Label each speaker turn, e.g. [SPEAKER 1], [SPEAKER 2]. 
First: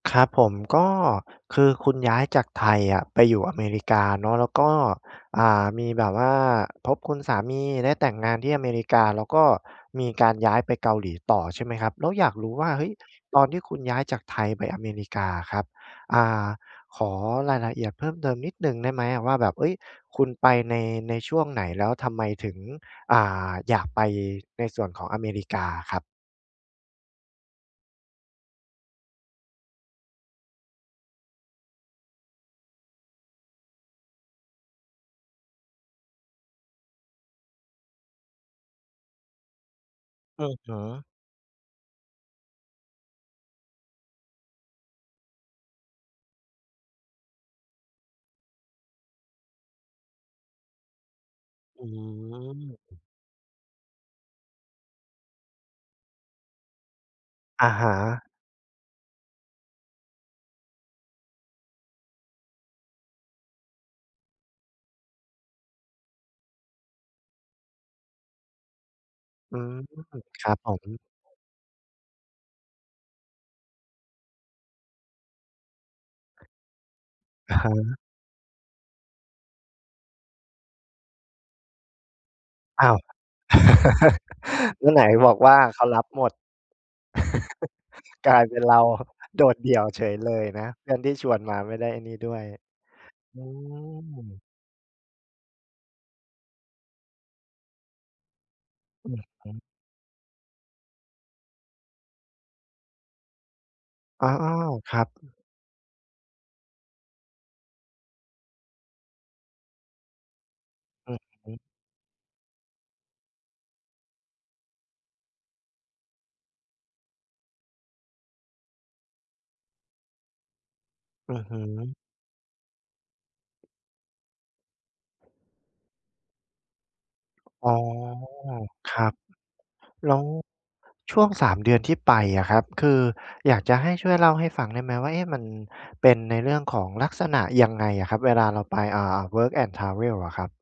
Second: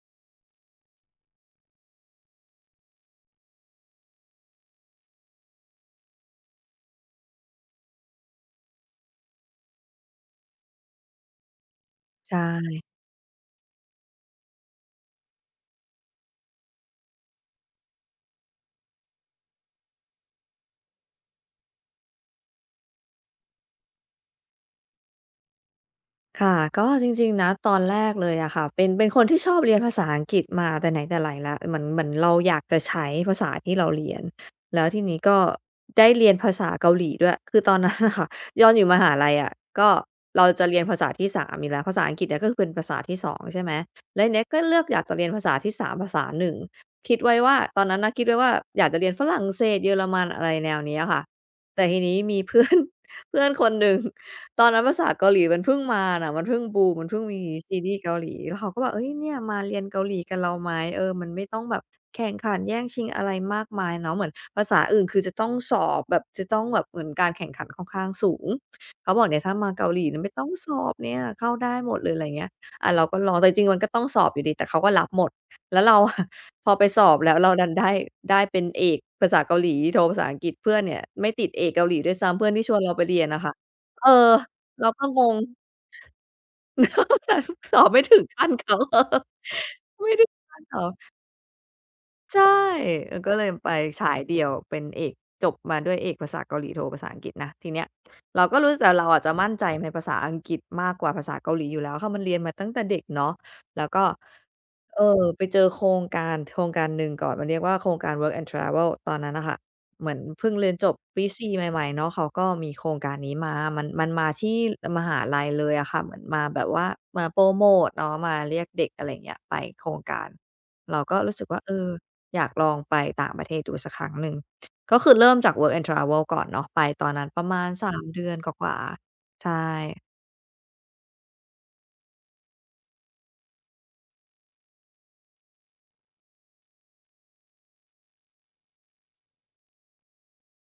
[SPEAKER 1] ครับผม ก็คือคุณย้ายจากไทยอะไปอยู่อเมริกาเนาะ แล้วก็ อ่า มีแบบว่าพบคุณสามี ได้แต่งงานที่อเมริกา แล้วก็มีการย้ายไปเกาหลีต่อ ใช่ไหมครับ แล้วอยา
[SPEAKER 2] ใช
[SPEAKER 1] กรู้ว่า เ
[SPEAKER 2] ่
[SPEAKER 1] ฮ้ย! ตอนที่คุณย้ายจากไทยไปอเมริกาอะครับ อ่า ขอรายละเอียด เพิ่มเติมนิดหนึ่งได้ไหมอะว่า แบบ เฮ่ย! คุณไปใน ในช่วงไหน? แล้วทำไมถึง อ่า อยากไปในส่วนของอเมริกาอะครับ?
[SPEAKER 2] ค่ะ ก็จริง ๆ นะ ตอนแรกเลยอะค่ะ เป็น เป็นคนที่ชอบเรียนภาษาอังกฤษมาแต่ไหนแต่ไรแล้ว เหมือน เหมือนเราอยากจะใช้ภาษาที่เราเรียน แล้วทีนี้ก็ได้เรียนภาษาเกาหลีด้วย คือตอน นั้นน่ะค่ะ ตอน อยู่มหาลัยอะ ก็เ
[SPEAKER 1] อ
[SPEAKER 2] ร
[SPEAKER 1] ื
[SPEAKER 2] า
[SPEAKER 1] อ
[SPEAKER 2] จะ
[SPEAKER 1] ฮึ
[SPEAKER 2] เรียนภาษาที่ 3 อยู่แล้ว ภาษาอังกฤษอะก็คือเป็นภาษาที่ 2 ใช่ไหม แล้วทีเนี้ยก็เลือกอยากจะเรียนภาษาที่ 3 ภาษาหนึ่ง คิดไว้ว่า ตอนนั้นนะคิดไว้ว่าอยากจะเรียนฝรั่งเศส เยอรมัน อะไรแนวเนี้ยค่ะ แต
[SPEAKER 1] อ
[SPEAKER 2] ่
[SPEAKER 1] ื
[SPEAKER 2] ทีนี้มี เพื่อน
[SPEAKER 1] ม
[SPEAKER 2] เพื่อนคนหนึ่ง ตอนนั้นภาษาเกาหลีมันเพิ่งมาน่ะ มันเพิ่งบูม มันเพิ่งมี
[SPEAKER 1] อะ
[SPEAKER 2] ซี
[SPEAKER 1] ฮ
[SPEAKER 2] รีส์เกา
[SPEAKER 1] ะ
[SPEAKER 2] หลี แล้วเขาก็บอก "เฮ้ย เนี่ยมาเรียนเกาหลีกับเราไหม?" เออ มันไม่ต้องแบบแข่งขันแย่งชิงอะไรมากมายเนาะ เหมือนภาษาอื่น คือจะต้องสอบแบบ จะต้องแบบเหมือนการแข่งขันค่อนข้างสูง เขาบอกเนี่ย ถ้
[SPEAKER 1] อ
[SPEAKER 2] า
[SPEAKER 1] ื
[SPEAKER 2] มา
[SPEAKER 1] ม
[SPEAKER 2] เกาหลีเนี่ยไม่ต
[SPEAKER 1] ค
[SPEAKER 2] ้อ
[SPEAKER 1] รั
[SPEAKER 2] ง
[SPEAKER 1] บผ
[SPEAKER 2] สอ
[SPEAKER 1] ม
[SPEAKER 2] บเนี่ย เข้าได้หมดเลย อะไรเงี้ย อา เราก็รอ แต่จริง ๆ มันก็ต้องสอบอยู่ดี แต่เขาก็รับหมด แล้วเรา อะ พอไปสอบแล้วเร
[SPEAKER 1] อ
[SPEAKER 2] า
[SPEAKER 1] ะ
[SPEAKER 2] ด
[SPEAKER 1] ฮ
[SPEAKER 2] ันได้
[SPEAKER 1] ะ
[SPEAKER 2] ได้เป็นเอกภาษาเกาหลี โทภาษาอังกฤษ เพื่อนเนี่ยไม่ติดเอกเกาหลีด้วยซ้ำ เพื่อนที่ชวน
[SPEAKER 1] อ้
[SPEAKER 2] เร
[SPEAKER 1] า
[SPEAKER 2] า
[SPEAKER 1] ว!
[SPEAKER 2] ไปเรียนน่ะค่ะ เออ
[SPEAKER 1] เ
[SPEAKER 2] เ
[SPEAKER 1] ม
[SPEAKER 2] ร
[SPEAKER 1] ื
[SPEAKER 2] า
[SPEAKER 1] ่อไห
[SPEAKER 2] ก
[SPEAKER 1] น
[SPEAKER 2] ็ง
[SPEAKER 1] บอ
[SPEAKER 2] ง
[SPEAKER 1] กว่าเขารับหมด
[SPEAKER 2] แต่เขาสอบไม่ถึง
[SPEAKER 1] กล
[SPEAKER 2] ข
[SPEAKER 1] าย
[SPEAKER 2] ั้
[SPEAKER 1] เ
[SPEAKER 2] น
[SPEAKER 1] ป็น
[SPEAKER 2] เข
[SPEAKER 1] เร
[SPEAKER 2] า
[SPEAKER 1] า โดดเดี่ยวเฉ
[SPEAKER 2] ไม่
[SPEAKER 1] ย
[SPEAKER 2] ได้
[SPEAKER 1] เล
[SPEAKER 2] ถึ
[SPEAKER 1] ย
[SPEAKER 2] งขั้
[SPEAKER 1] น
[SPEAKER 2] น
[SPEAKER 1] ะ
[SPEAKER 2] เข
[SPEAKER 1] เ
[SPEAKER 2] า
[SPEAKER 1] พื่อนที่ชวนมาไม่ได้ไอ้นี่ด้
[SPEAKER 2] ใ
[SPEAKER 1] ว
[SPEAKER 2] ช่
[SPEAKER 1] ย
[SPEAKER 2] เออ ก็
[SPEAKER 1] อื
[SPEAKER 2] เลยไปฉายเดี่
[SPEAKER 1] ม
[SPEAKER 2] ยว เป็นเอก จบมาด้วยเอกภาษาเกาหลี โทภาษาอังกฤษนะ ทีเนี้ยเราก็รู้ แต่เร
[SPEAKER 1] อ
[SPEAKER 2] า
[SPEAKER 1] ื
[SPEAKER 2] อ
[SPEAKER 1] อ
[SPEAKER 2] ะจะ
[SPEAKER 1] ฮ
[SPEAKER 2] มั่น
[SPEAKER 1] ึ
[SPEAKER 2] ใจในภาษาอังกฤษมากกว่าภาษาเกาหลีอยู่แล้วค่ะ มันเรียนมาตั้งแต่เด็กเนาะ แล้วก็
[SPEAKER 1] อา อ้าว! คร
[SPEAKER 2] เ
[SPEAKER 1] ั
[SPEAKER 2] อ
[SPEAKER 1] บ
[SPEAKER 2] อ ไปเจอโครงการโครงการหนึ่งก่อน มาเรียกว่าโครงการ Work and Travel ตอนนั้นน่ะค่ะ เหมือนเพิ่งเรียนจบ
[SPEAKER 1] อื
[SPEAKER 2] ป
[SPEAKER 1] อ
[SPEAKER 2] ี ส
[SPEAKER 1] ฮ
[SPEAKER 2] ี
[SPEAKER 1] ึ
[SPEAKER 2] ่ ใหม่ ๆ เนาะ เขาก็มีโครงการนี้มา มัน มันมาที่ เออ มหาลัยเลยอะค่ะ เหมือนมาแบบว่ามาโพรโมตเนาะ มาเรียกเด็ก อะไรอย่างเงี้ย ไปโครงการ เราก็
[SPEAKER 1] อ
[SPEAKER 2] ร
[SPEAKER 1] ื
[SPEAKER 2] ู้
[SPEAKER 1] อ
[SPEAKER 2] สึก
[SPEAKER 1] ฮ
[SPEAKER 2] ว่า เออ
[SPEAKER 1] ึ
[SPEAKER 2] อยากลองไปต่างประเทศดูสักครั้งหนึ่ง ก็คือเริ่มจาก Work and Travel ก่อนเนาะ ไปตอนนั้นประมา
[SPEAKER 1] อ๋
[SPEAKER 2] ณ
[SPEAKER 1] อ
[SPEAKER 2] 3 เดือนกว่า
[SPEAKER 1] ครับ
[SPEAKER 2] ๆ ใช่
[SPEAKER 1] แล้ว ช่วง 3 เดือนที่ไปอะครับ คืออยากจะให้ช่วยเล่าให้ฟังได้ไหมว่า เอ๊ะ! มันเป็นในเรื่องของลักษณะยังไงอะครับ? เวลาเราไป อ่า Work and Travel อะครับ